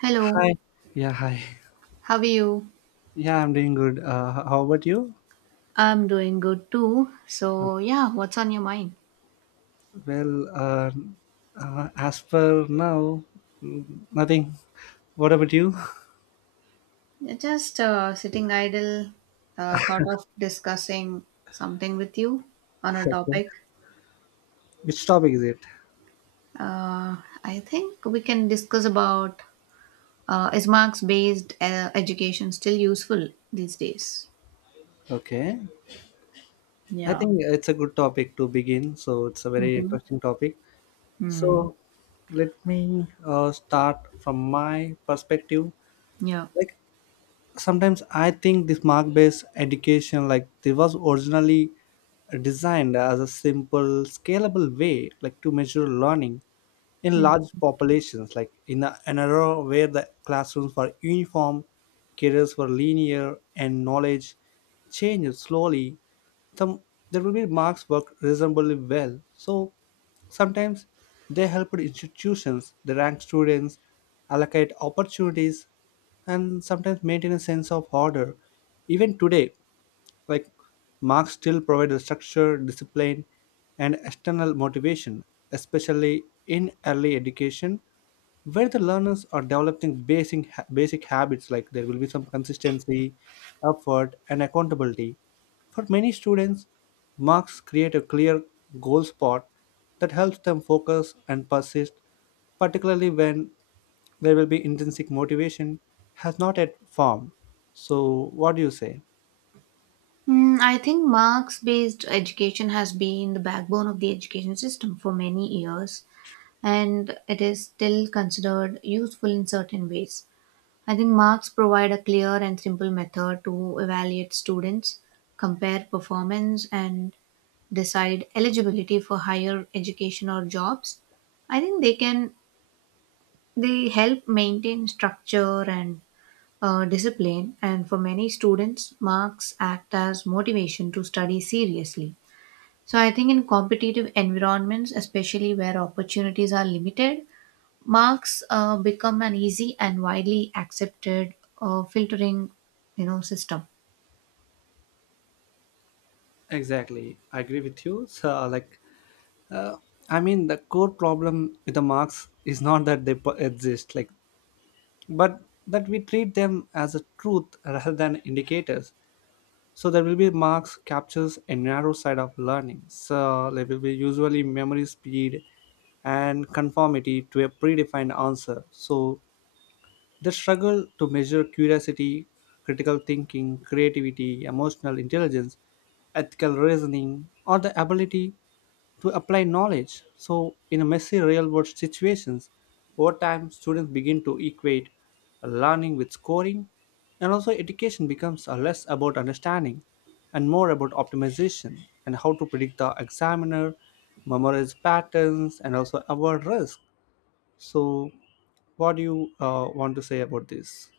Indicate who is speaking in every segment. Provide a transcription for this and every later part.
Speaker 1: Hello,
Speaker 2: Hi. Yeah, hi.
Speaker 1: how are you?
Speaker 2: Yeah, I'm doing good. How about you?
Speaker 1: I'm doing good too. So, yeah, what's on your mind?
Speaker 2: Well, uh, as per now, mm, nothing. What about you?
Speaker 1: Yeah, just sitting idle, thought of discussing something with you on a
Speaker 2: Okay.
Speaker 1: topic.
Speaker 2: Which topic is it?
Speaker 1: Uh, I think we can discuss about, is marks based education still useful these days?
Speaker 2: Okay. I
Speaker 1: Yeah.
Speaker 2: think it's a good topic to begin. So it's a very
Speaker 1: Mm-hmm.
Speaker 2: interesting topic.
Speaker 1: Mm.
Speaker 2: So let me start from my perspective.
Speaker 1: Yeah.
Speaker 2: Like sometimes I think this mark based education like it was originally designed as a simple scalable way like to measure learning in
Speaker 1: Mm.
Speaker 2: large populations, like in an era where the classrooms were uniform, careers were linear, and knowledge changed slowly, some there will be marks work reasonably well. So sometimes they helped institutions, they rank students, allocate opportunities, and sometimes maintain a sense of order. Even today, like marks still provide the structure, discipline, and external motivation, especially in early education, where the learners are developing basic habits like there will be some consistency, effort, and accountability. For many students, marks create a clear goal spot that helps them focus and persist, particularly when there will be intrinsic motivation has not yet formed. So, what do you say?
Speaker 1: I think marks based education has been the backbone of the education system for many years, and it is still considered useful in certain ways. I think marks provide a clear and simple method to evaluate students, compare performance, and decide eligibility for higher education or jobs. I think they help maintain structure and discipline, and for many students, marks act as motivation to study seriously. So, I think in competitive environments, especially where opportunities are limited, marks become an easy and widely accepted filtering, system.
Speaker 2: Exactly, I agree with you. So, like, I mean, the core problem with the marks is not that they exist, like, but that we treat them as a truth rather than indicators. So there will be marks captures a narrow side of learning. So there will be usually memory speed and conformity to a predefined answer. So the struggle to measure curiosity, critical thinking, creativity, emotional intelligence, ethical reasoning, or the ability to apply knowledge. So, in messy real world situations, over time students begin to equate learning with scoring, and also education becomes less about understanding and more about optimization and how to predict the examiner, memorize patterns, and also avoid risk. So, what do you want to say about this?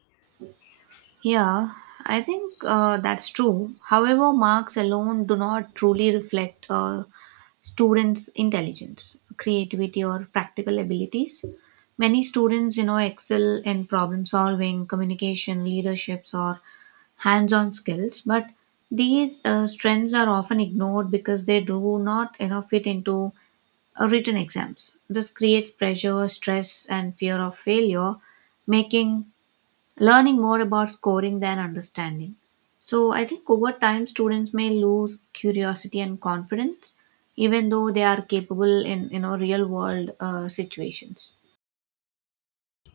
Speaker 1: Yeah, I think that's true. However, marks alone do not truly reflect students' intelligence, creativity, or practical abilities. Many students, excel in problem solving, communication, leaderships, or hands-on skills, but these strengths are often ignored because they do not, fit into written exams. This creates pressure, stress, and fear of failure, making learning more about scoring than understanding. So, I think over time, students may lose curiosity and confidence, even though they are capable in real world situations.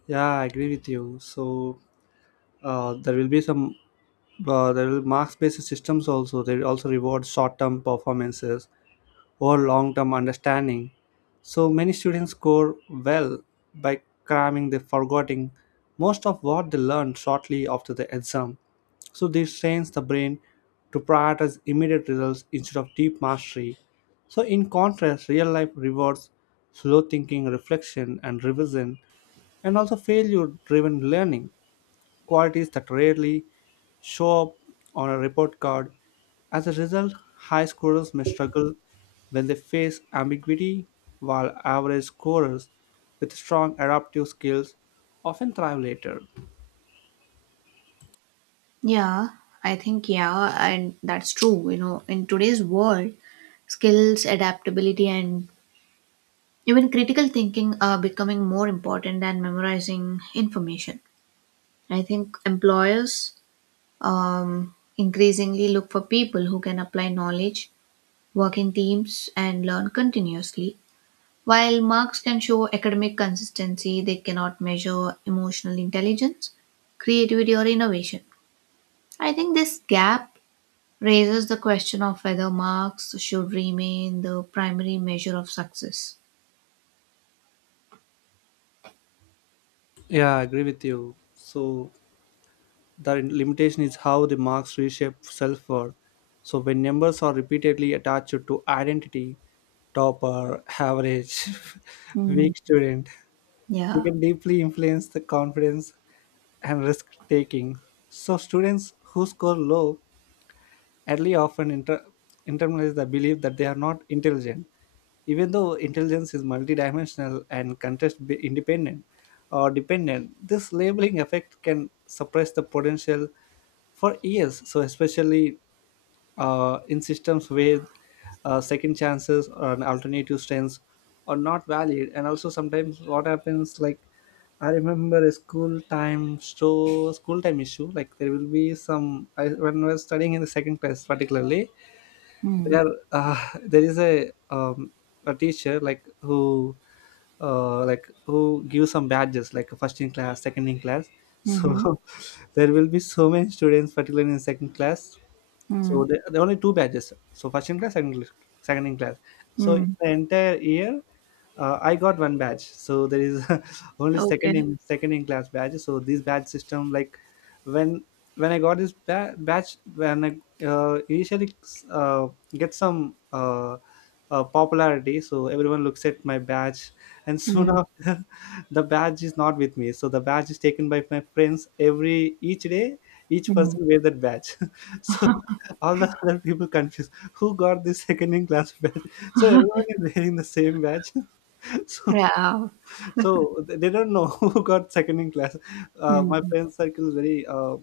Speaker 2: Yeah, I agree with you. So, uh, there will be some there will marks based systems also. They also reward short term performances or long term understanding. So many students score well by cramming the forgetting most of what they learn shortly after the exam. So this trains the brain to prioritize immediate results instead of deep mastery. So in contrast, real life rewards slow thinking, reflection, and revision, and also failure driven learning qualities that rarely show up on a report card. As a result, high scorers may struggle when they face ambiguity, while average scorers with strong adaptive skills often thrive later.
Speaker 1: Yeah, I think yeah, and that's true. You know, in today's world, skills, adaptability, and even critical thinking are becoming more important than memorizing information. I think employers increasingly look for people who can apply knowledge, work in teams, and learn continuously. While marks can show academic consistency, they cannot measure emotional intelligence, creativity, or innovation. I think this gap raises the question of whether marks should remain the primary measure of success.
Speaker 2: Yeah, I agree with you. So, the limitation is how the marks reshape self worth. So, when numbers are repeatedly attached to identity, topper, average,
Speaker 1: Hmm.
Speaker 2: weak student, they
Speaker 1: Yeah.
Speaker 2: can deeply influence the confidence and risk taking. So students who score low early often internalize the belief that they are not intelligent, even though intelligence is multidimensional and context independent or dependent. This labeling effect can suppress the potential for years. So especially in systems where second chances or an alternative strengths are not valid, and also sometimes what happens like I remember a school time so school time issue. Like there will be some I, when I was studying in the second class, particularly
Speaker 1: Hmm.
Speaker 2: there there is a teacher like who gives some badges like first in class, second in class. So
Speaker 1: Mm-hmm.
Speaker 2: there will be so many students, particularly in second class.
Speaker 1: Hmm.
Speaker 2: So there are only two badges. So first in class, second in class. So in
Speaker 1: Hmm.
Speaker 2: the entire year I got one badge, so there is only second
Speaker 1: Okay.
Speaker 2: in second in class badge. So this badge system, like when when I got this badge, when I initially uh, get some popularity, so everyone looks at my badge, and soon
Speaker 1: Hmm.
Speaker 2: after, the badge is not with me. So the badge is taken by my friends every each day. Each
Speaker 1: Hmm.
Speaker 2: person wear that badge, so all the other people confused. Who got this second in class badge? So everyone is wearing the same badge. so
Speaker 1: Yeah.
Speaker 2: so they don't know who got second in class,
Speaker 1: Hmm.
Speaker 2: my friend circle is very uh,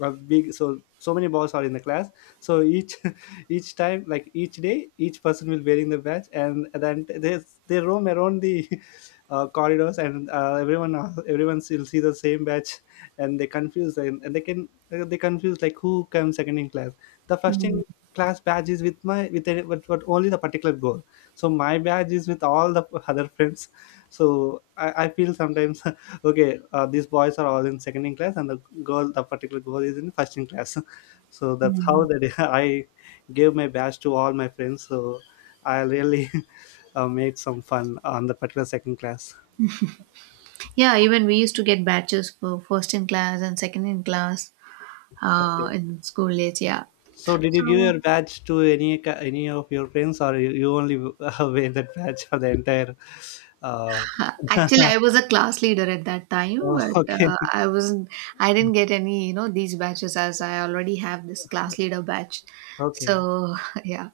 Speaker 2: uh, big, so so many boys are in the class, so each each time like each day each person will wearing the badge and then they roam around the corridors and everyone will see the same badge and they confuse and they confuse like who comes second in class, the first in
Speaker 1: Mhm,
Speaker 2: class badge is with my with only the particular goal, so my badge is with all the other friends, so I feel sometimes okay these boys are all in second in class and the particular girl is in first in class so that's how
Speaker 1: mhm.
Speaker 2: that I gave my badge to all my friends so I really made some fun on the particular second class.
Speaker 1: Yeah, even we used to get batches for first in class and second in class
Speaker 2: Okay,
Speaker 1: in school days. Yeah.
Speaker 2: so did you give
Speaker 1: So
Speaker 2: your badge to any of your friends or you only wear that badge for the entire uh,
Speaker 1: actually, I was a class leader at that time,
Speaker 2: oh,
Speaker 1: but
Speaker 2: okay.
Speaker 1: I wasn't. I didn't get any, these batches as I already have this class leader batch.
Speaker 2: Okay.
Speaker 1: So yeah,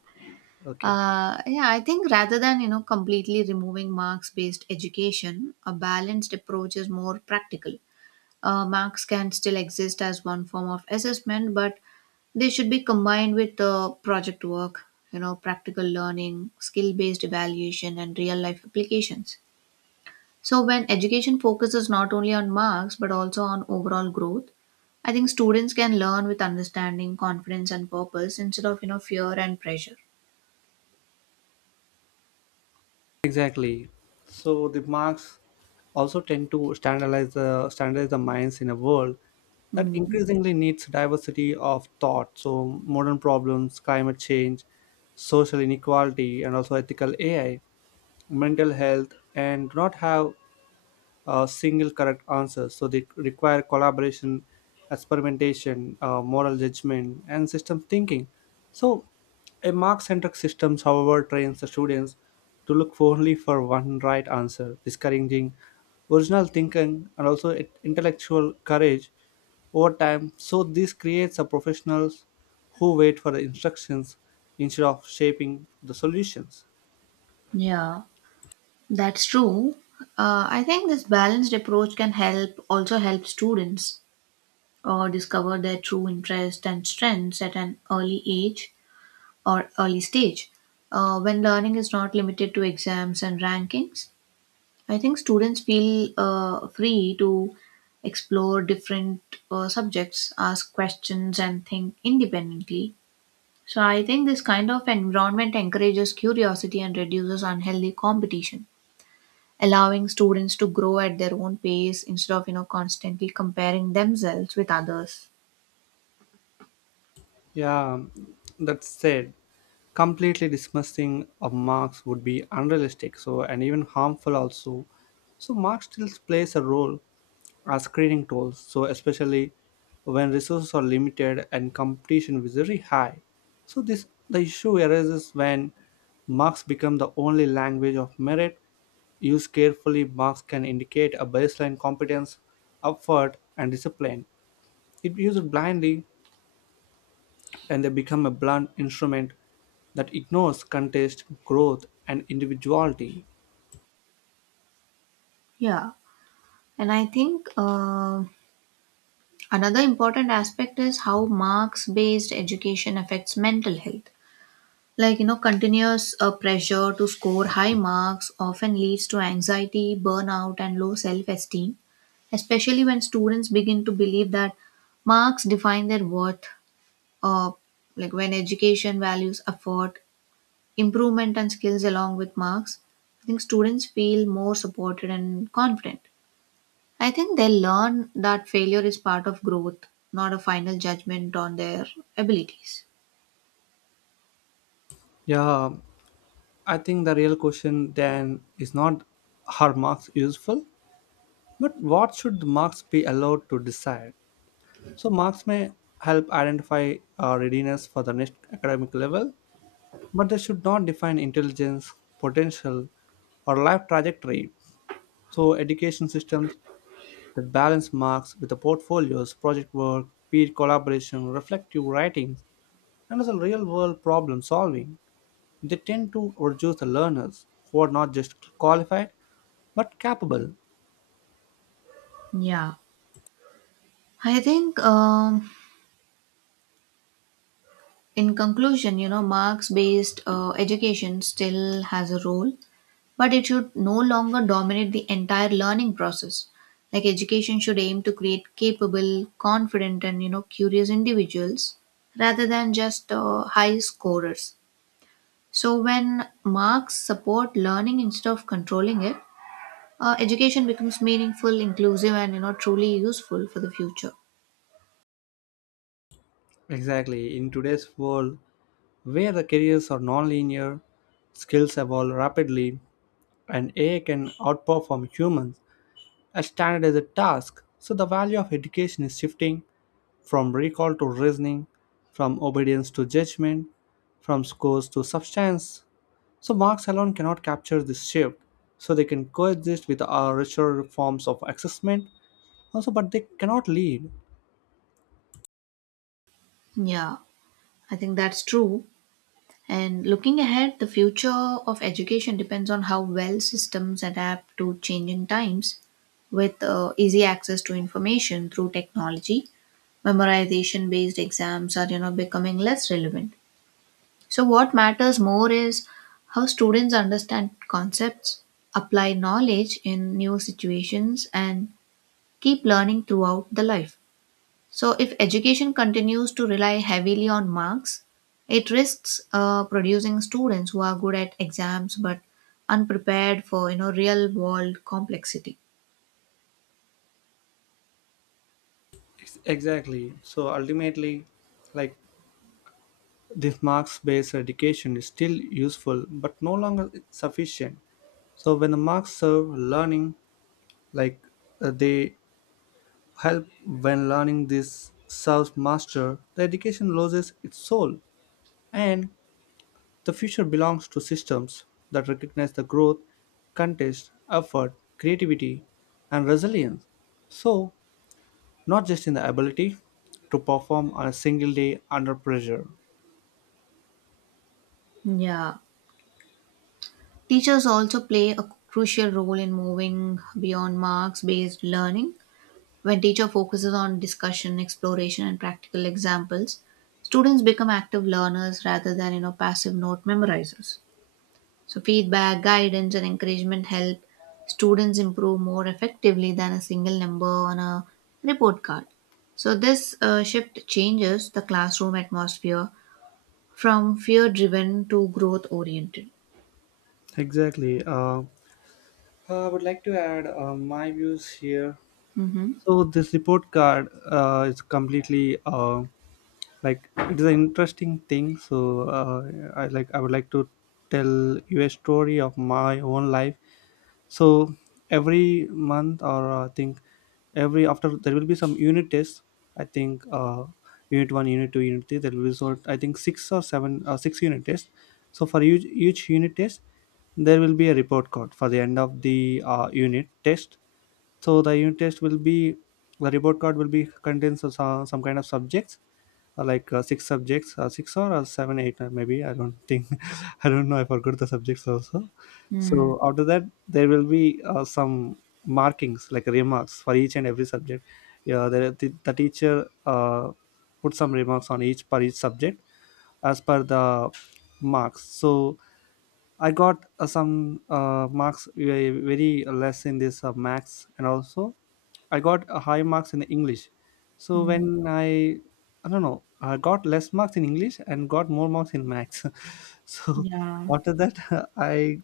Speaker 2: Okay.
Speaker 1: yeah. I think rather than completely removing marks-based education, a balanced approach is more practical. Marks can still exist as one form of assessment, but they should be combined with project work, practical learning, skill based evaluation, and real life applications. So, when education focuses not only on marks but also on overall growth, I think students can learn with understanding, confidence, and purpose instead of, fear and pressure.
Speaker 2: Exactly. So the marks also tend to standardize the minds in a world that
Speaker 1: Mhm.
Speaker 2: increasingly needs diversity of thought. So modern problems, climate change, social inequality, and also ethical AI, mental health, and do not have single correct answer. So they require collaboration, experimentation, moral judgment, and system thinking. So a mark-centric systems, however, trains the students to look for only for one right answer, discouraging original thinking and also intellectual courage over time. So this creates a professionals who wait for the instructions instead of shaping the solutions.
Speaker 1: Yeah, that's true. I think this balanced approach can help also help students discover their true interest and strengths at an early age or early stage, when learning is not limited to exams and rankings, I think students feel free to explore different subjects, ask questions, and think independently. So, I think this kind of environment encourages curiosity and reduces unhealthy competition, allowing students to grow at their own pace instead of constantly comparing themselves with others.
Speaker 2: Yeah, that said, completely dismissing of Marx would be unrealistic, so and even harmful also. So Marx still plays a role as screening tools, so especially when resources are limited and competition is very high. So this the issue arises when Marx become the only language of merit. Used carefully, marks can indicate a baseline competence, effort, and discipline. If used blindly, and they become a blunt instrument that ignores contest, growth, and individuality.
Speaker 1: Yeah, and I think. Another important aspect is how marks based education affects mental health. Like, continuous pressure to score high marks often leads to anxiety, burnout, and low self esteem, especially when students begin to believe that marks define their worth, uh, like when education values effort, improvement, and skills along with marks. I think students feel more supported and confident. I think they'll learn that failure is part of growth, not a final judgment on their abilities.
Speaker 2: Yeah, I think the real question then is not are marks useful, but what should the marks be allowed to decide? So, marks may help identify readiness for the next academic level, but they should not define intelligence, potential, or life trajectory. So, education systems the balance marks with the portfolios, project work, peer collaboration, reflective writing, and some real world problem solving. They tend to reduce the learners who are not just qualified but capable.
Speaker 1: Yeah. I think, in conclusion, marks based education still has a role, but it should no longer dominate the entire learning process. Like, education should aim to create capable, confident, and curious individuals rather than just high scorers. So, when marks support learning instead of controlling it, education becomes meaningful, inclusive, and truly useful for the future.
Speaker 2: Exactly, in today's world where the careers are non-linear, skills evolve rapidly, and AI can outperform humans at standardized tasks, so the value of education is shifting from recall to reasoning, from obedience to judgment, from scores to substance. So marks alone cannot capture this shift. So they can coexist with our richer forms of assessment also, but they cannot lead.
Speaker 1: Yeah, I think that's true. And looking ahead, the future of education depends on how well systems adapt to changing times with easy access to information through technology. Memorization based exams are becoming less relevant. So what matters more is how students understand concepts, apply knowledge in new situations, and keep learning throughout the life. So, if education continues to rely heavily on marks, it risks producing students who are good at exams but unprepared for real world complexity.
Speaker 2: Exactly. So ultimately, like this marks based education is still useful but no longer sufficient. So when the marks serve learning, like they help when learning this serves master, the education loses its soul, and the future belongs to systems that recognize the growth, contest, effort, creativity, and resilience. So, not just in the ability to perform on a single day under pressure.
Speaker 1: Yeah, teachers also play a crucial role in moving beyond marks based learning. When teacher focuses on discussion, exploration, and practical examples, students become active learners rather than passive note memorizers. So, feedback, guidance, and encouragement help students improve more effectively than a single number on a report card. So, this shift changes the classroom atmosphere from fear driven to growth oriented.
Speaker 2: Exactly. I would like to add my views here.
Speaker 1: Mm-hmm.
Speaker 2: So this report card is completely like it is an interesting thing, so I like I would like to tell you a story of my own life. So every month or I think every after there will be some unit tests, I think unit 1 unit 2 unit 3, there will be sort I think 6 or 7 6 unit tests. So for each unit test there will be a report card for the end of the unit test. So the unit test will be the report card will be contains some kind of subjects six subjects six or 7 8 maybe I don't think I don't know, I forgot the subjects also.
Speaker 1: Mm,
Speaker 2: So after that there will be some markings like remarks for each and every subject. Yeah, the teacher put some remarks on each per each subject as per the marks. So I got some marks very less in this max and also I got a high marks in English. So
Speaker 1: mm,
Speaker 2: I don't know, I got less marks in English and got more marks in maths. so
Speaker 1: yeah.
Speaker 2: After that, I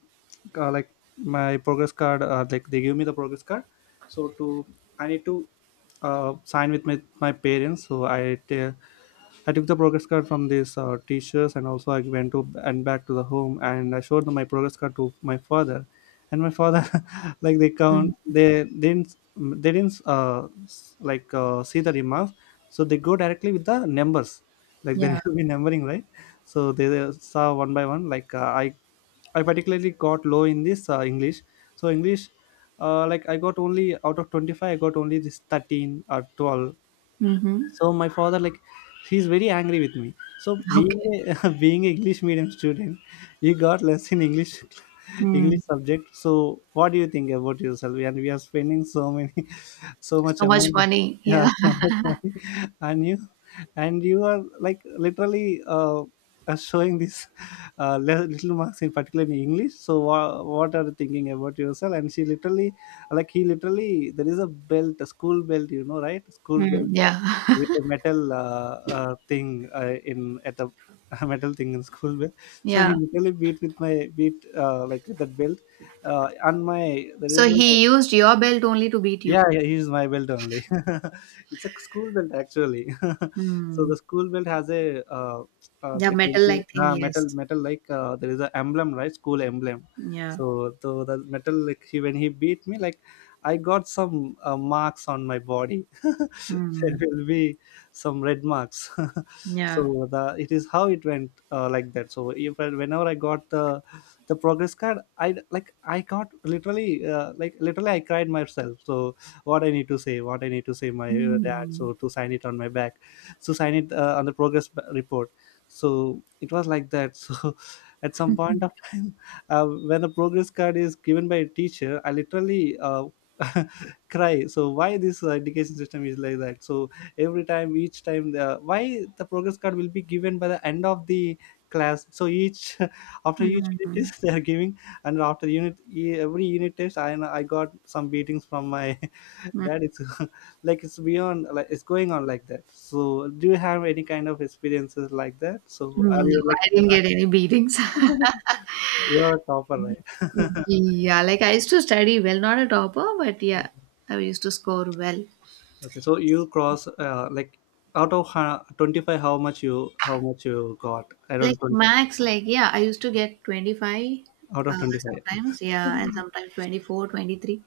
Speaker 2: like my progress card, like they give me the progress card, so to I need to sign with my parents. So I took the progress card from these teachers, and also I went to and back to the home, and I showed them my progress card to my father. And my father, like they count
Speaker 1: Mm.
Speaker 2: they didn't s- like see the remarks, so they go directly with the numbers, like there
Speaker 1: Yeah.
Speaker 2: will be numbering, right? So they saw one by one, like I particularly got low in this English. So English, like I got only, out of 25, I got only this 13 or 12.
Speaker 1: Mm-hmm.
Speaker 2: So my father, like, he's very angry with me. So being
Speaker 1: Okay.
Speaker 2: a, being a English medium student, you got less in English,
Speaker 1: Mm,
Speaker 2: English subject. So what do you think about yourself? And we are spending so many, so much
Speaker 1: So much
Speaker 2: amount.
Speaker 1: money.
Speaker 2: Yeah,
Speaker 1: Yeah.
Speaker 2: so much money. And you, and you are like literally showing these little marks, in particular in English. So what are you thinking about yourself? And she literally like he literally, there is a belt, a school belt, you know, right? School
Speaker 1: mm,
Speaker 2: belt
Speaker 1: Yeah.
Speaker 2: with a metal, thing in at the a metal thing in school belt. So he
Speaker 1: Yeah.
Speaker 2: literally beat with that belt, on my, there is
Speaker 1: So,
Speaker 2: a,
Speaker 1: he used your belt only to beat
Speaker 2: yeah,
Speaker 1: you.
Speaker 2: yeah, he used my belt only. It's a school belt, actually. So the
Speaker 1: Hmm.
Speaker 2: school belt has a,
Speaker 1: Yeah.
Speaker 2: like will
Speaker 1: Metal
Speaker 2: be,
Speaker 1: like thing.
Speaker 2: metal,
Speaker 1: Yes.
Speaker 2: there is a emblem, right? School emblem.
Speaker 1: Yeah.
Speaker 2: So the metal, like, he, when he beat me, like, I got some marks on my body. There
Speaker 1: Mm.
Speaker 2: will be some red marks.
Speaker 1: Yeah.
Speaker 2: So the it is how it went, like that. So if I, whenever I got the progress card, I like I got literally like literally I cried myself. So what I need to say, my dad,
Speaker 1: Mm.
Speaker 2: so to sign it on my back, so sign it on the report. So it was like that. So at some point of time, when the progress card is given by a teacher, I literally, cry. So why this education system is like that? So every time each time the why the progress card will be given by the end of the class. So each after each unit
Speaker 1: Mm.
Speaker 2: test they are giving, and after every unit test, I got some beatings from my,
Speaker 1: Mm.
Speaker 2: that is, like it's beyond, like it's going on like that. So do you have any kind of experiences like that? So
Speaker 1: No,
Speaker 2: are you like,
Speaker 1: I didn't get any beatings.
Speaker 2: you're a topper, right?
Speaker 1: Yeah, like I used to study well, not a topper, but yeah, I used to score well.
Speaker 2: Okay, so you cross, like, out of 25, how much you, how much you got? I don't,
Speaker 1: Like
Speaker 2: 20
Speaker 1: max, like yeah, I used to get 25
Speaker 2: out of
Speaker 1: uh,
Speaker 2: 25?
Speaker 1: sometimes, yeah, and sometimes 24, 23.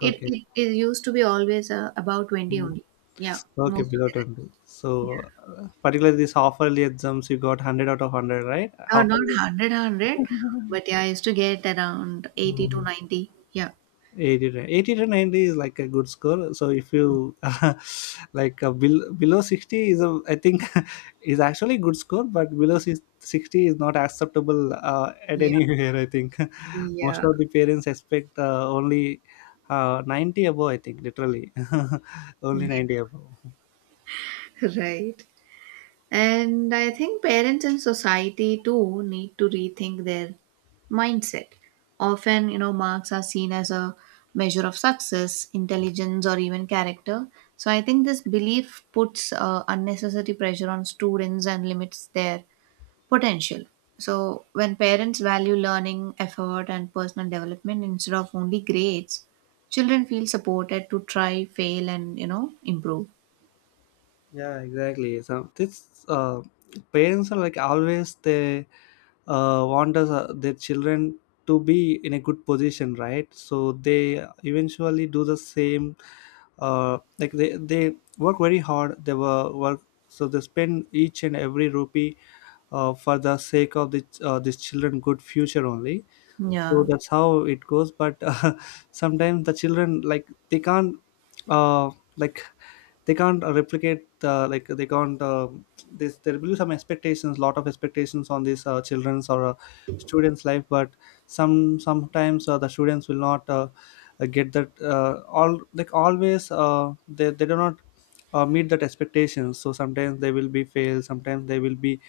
Speaker 1: It,
Speaker 2: Okay.
Speaker 1: it, it used to be always about 20
Speaker 2: Mm.
Speaker 1: only. Yeah,
Speaker 2: Okay,
Speaker 1: most of
Speaker 2: below
Speaker 1: the
Speaker 2: 20.
Speaker 1: times.
Speaker 2: So,
Speaker 1: Yeah.
Speaker 2: particularly this half yearly exams you got 100 out of 100, right?
Speaker 1: Oh,
Speaker 2: Half
Speaker 1: not 100,
Speaker 2: yearly.
Speaker 1: but yeah, I used to get around 80 to 90. Yeah.
Speaker 2: 80 to 90 is like a good score. So if you like, below 60 is a, I think is actually a good score, but below 60 is not acceptable at
Speaker 1: Yeah.
Speaker 2: anywhere, I think. Most
Speaker 1: Yeah.
Speaker 2: of the parents expect, only, 90 above, I think. Literally,
Speaker 1: Yeah.
Speaker 2: only 90 above.
Speaker 1: Right. And I think parents and society too need to rethink their mindset. Often, marks are seen as a measure of success, intelligence, or even character. So I think this belief puts unnecessary pressure on students and limits their potential. So when parents value learning, effort, and personal development instead of only grades, children feel supported to try, fail, and improve.
Speaker 2: Yeah, exactly. So this, parents are like, always they want us, their children, to be in a good position, right? So they eventually do the same. Like, they work very hard. They were work, so they spend each and every rupee for the sake of the these children good future only. So
Speaker 1: Yeah.
Speaker 2: that's how it goes. But sometimes the children, like, they can't uh, like they can't replicate like they can't, this there will be some expectations, lot of expectations on these children's or students life. But sometimes, the students will not, get that, all like always they do not meet that expectations. So sometimes they will be fail, sometimes they will be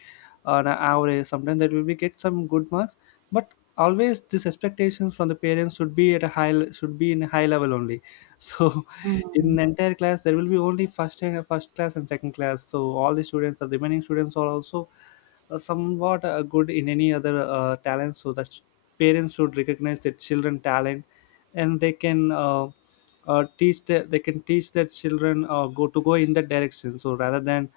Speaker 2: on an average, sometimes that will be get some good marks. But always these expectations from the parents should be at a should be in a high level only. So in
Speaker 1: Mm.
Speaker 2: the entire class there will be only first and first class and second class. So all the students, the remaining students are also somewhat good in any other talent. So that parents should recognize their children talent, and they can, they can teach their children go in that direction. So rather than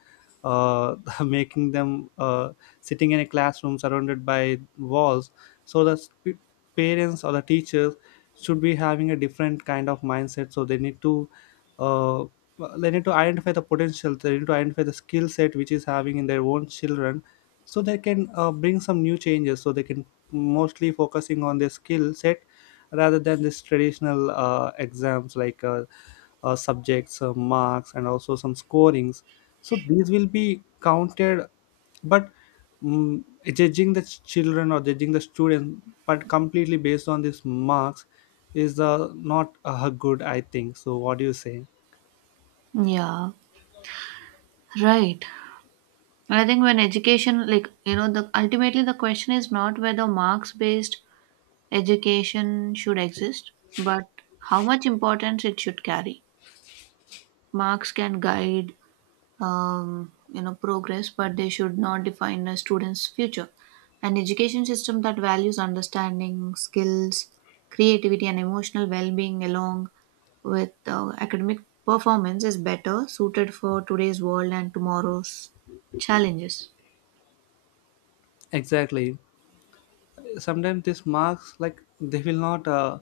Speaker 2: uh, making them sitting in a classroom surrounded by walls, so parents or the teachers should be having a different kind of mindset. So they need to, uh, they need to identify the potential, they need to identify the skill set which is having in their own children. So they can, bring some new changes, so they can mostly focusing on their skill set rather than this traditional exams, like, subjects, marks, and also some scorings. So these will be counted. But mm, judging the children or judging the students but completely based on these marks is not good, I think. So what do you say?
Speaker 1: Yeah, right. I think when education, like, the ultimately the question is not whether marks-based education should exist, but how much importance it should carry. Marks can guide, progress, but they should not define a student's future. An education system that values understanding, skills, creativity, and emotional well-being along with academic performance is better suited for today's world and tomorrow's challenges.
Speaker 2: Exactly. Sometimes these marks, like, they will not, uh,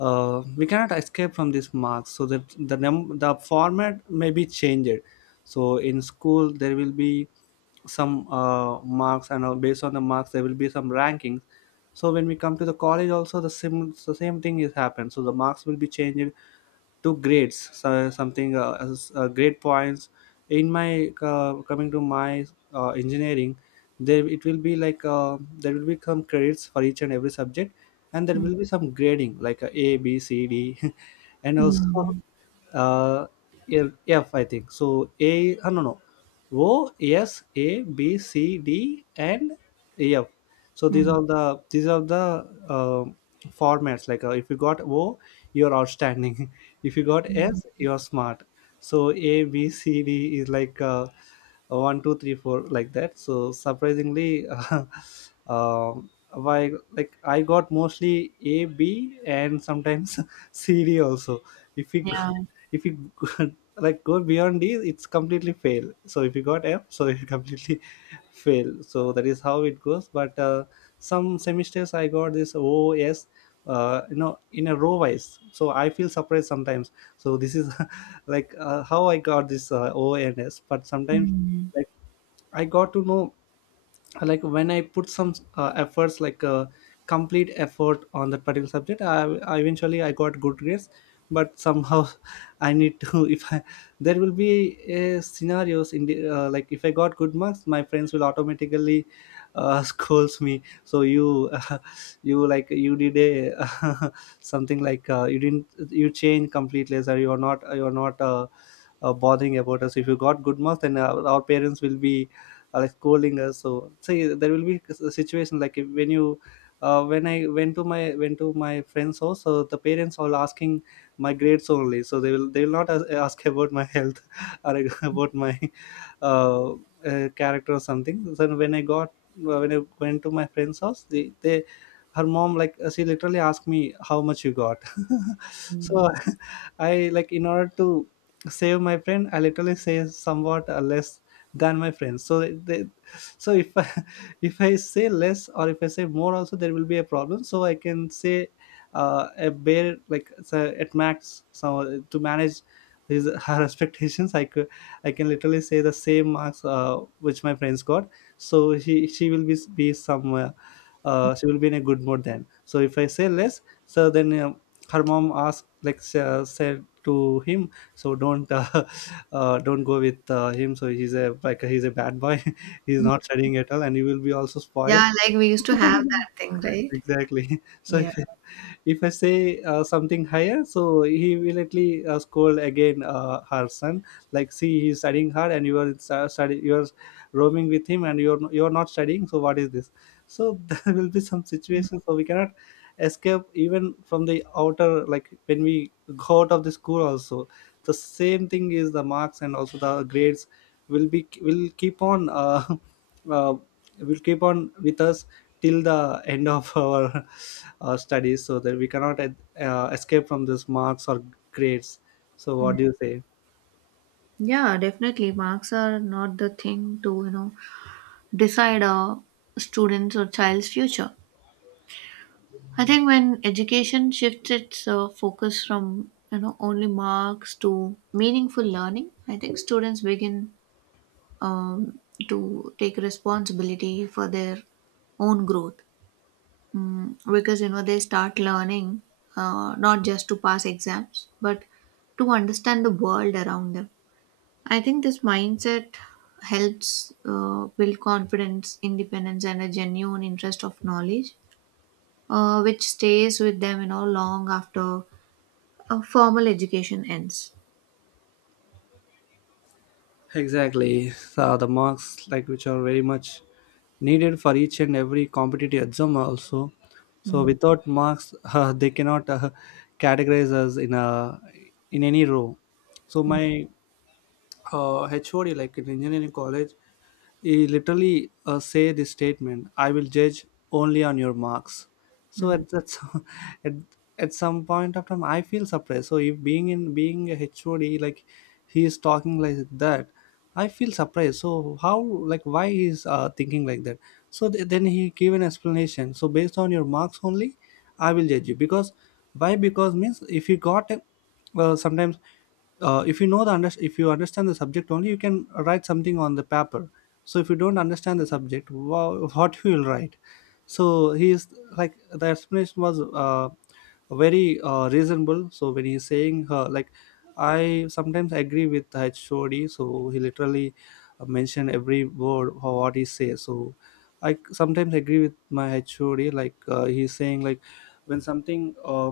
Speaker 2: uh, we cannot escape from these marks. So that the the format may be changed. So in school there will be some marks, and based on the marks there will be some rankings. So when we come to the college also, the same, the same thing is happened. So the marks will be changed to grades, so something, great points. In my coming to my engineering, there it will be like, there will be some credits for each and every subject, and there
Speaker 1: Mm.
Speaker 2: will be some grading, like, A, B, C, D, and also
Speaker 1: Mm,
Speaker 2: uh, F, I think. So A, no, no, O, S, A, B, C, D, and F. So these
Speaker 1: mm.
Speaker 2: are the, these are the, formats. Like, if you got O, you're outstanding. If you got S, you're smart. So A, B, C, D is like, 1, 2, 3, 4, like that. So surprisingly um why, like, I got mostly A, B, and sometimes C, D also. if you go,
Speaker 1: Yeah.
Speaker 2: if you like go beyond D, it's completely fail. So if you got F, so it completely fail. So that is how it goes. But some semesters I got this O, S, you know, in a row wise, so I feel surprised sometimes. So this is like, how I got this, O and S, but sometimes,
Speaker 1: Mm.
Speaker 2: like, I got to know, like, when I put some efforts, like, complete effort on that particular subject, I eventually I got good grades. But somehow I need to if I there will be scenarios in the, like, if I got good marks my friends will automatically, scolds me. So you, uh, you like, you did a something, like, you didn't, you change completely or you're not, bothering about us. If you got good marks then our parents will be, like, scolding us. So say there will be a situation like when I went to my friend's house, so the parents all asking my grades only. So they will not ask about my health, or about my, uh, character or something. So when I got, when I went to my friend's house, they her mom, like, she literally asked me, how much you got?
Speaker 1: Mm.
Speaker 2: So I, like, in order to save my friend, I literally say somewhat less than my friends. So they, so if I, if I say less or if I say more, also there will be a problem. So I can say, a bare like so at max, so to manage his her expectations, I can literally say the same marks which my friends got. So she will be somewhere, she will be in a good mood then. So if I say less, so then her mom asked, like, said to him, so don't, don't go with, him. So he's a, like, he's a bad boy, he's not studying at all, and you will be also spoiled.
Speaker 1: Yeah, like we used to have that thing, right?
Speaker 2: Exactly. So
Speaker 1: Yeah.
Speaker 2: if I say, something higher, so he immediately, scold again, her son. Like, see, he's studying hard, and you are study, you are roaming with him, and you're not studying. So what is this? So there will be some situations. So we cannot escape even from the outer. Like when we go out of the school, also the same thing is the marks and also the grades will keep on. Uh, will keep on with us till the end of our studies, so that we cannot escape from this marks or grades. So what do you say?
Speaker 1: Yeah, definitely. Marks are not the thing to, decide a student's or child's future. I think when education shifts its focus from only marks to meaningful learning, I think students begin um, to take responsibility for their own growth, because they start learning not just to pass exams but to understand the world around them. I think this mindset helps build confidence, independence, and a genuine interest of knowledge, which stays with them, long after formal education ends.
Speaker 2: Exactly. Uh, the marks, like, which are very much needed for each and every competitive exam also. So
Speaker 1: Mm,
Speaker 2: without marks, they cannot categorize us in a in any row. So my HOD, like in engineering college, he literally say this statement: I will judge only on your marks. So
Speaker 1: mm,
Speaker 2: at that at, at some point of time, I feel surprised. So if being a HOD, like, he is talking like that. I feel surprised, so how, like, why he is thinking like that. So then he gave an explanation. So based on your marks only, I will judge you. Because why? Because means, if you got well, sometimes if you know the if you understand the subject, only you can write something on the paper. So if you don't understand the subject, what you will write? So he is, like, the explanation was very reasonable. So when he's saying, like, I sometimes agree with HOD. So he literally mentioned every word or what he says. So I sometimes agree with my HOD, like, he's saying, like, when something,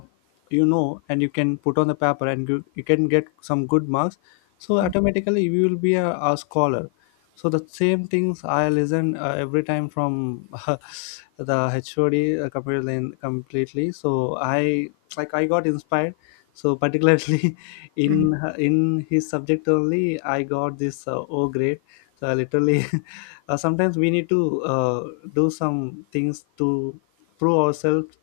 Speaker 2: you know, and you can put on the paper, and you can get some good marks, so automatically you will be a scholar. So the same things I listen every time from the HOD, completely. So I, like, I got inspired. So particularly
Speaker 1: mm,
Speaker 2: in his subject only, I got this O grade. So I literally, sometimes we need to do some things to prove ourselves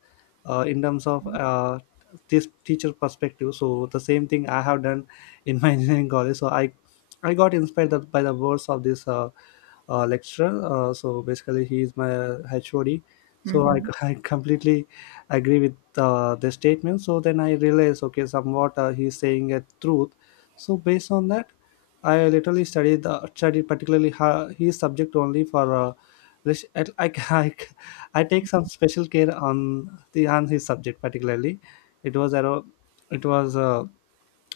Speaker 2: in terms of this teacher perspective. So the same thing I have done in my engineering college. So I got inspired by the words of this lecturer. So basically he is my HOD. So
Speaker 1: mhm,
Speaker 2: I completely agree with the statement. So then I realized, okay, somewhat he's saying a truth. So based on that, I literally studied particularly his subject only. For lit- I, I, I take some special care on the on his subject particularly. It was a it was a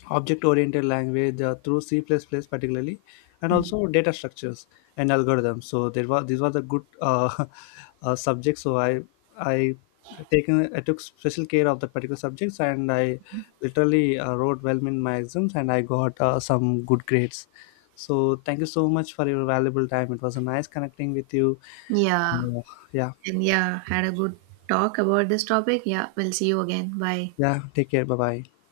Speaker 2: object-oriented language through C++ particularly, and
Speaker 1: mm.
Speaker 2: also data structures and algorithms. So there was these were the good subjects. So I taken I took special care of the particular subjects, and I literally wrote well in my exams, and I got some good grades. So thank you so much for your valuable time. It was a nice connecting with you.
Speaker 1: Yeah,
Speaker 2: And, yeah,
Speaker 1: and yeah, had a good talk about this topic. Yeah, we'll see you again. Bye.
Speaker 2: yeah. Take care. Bye bye.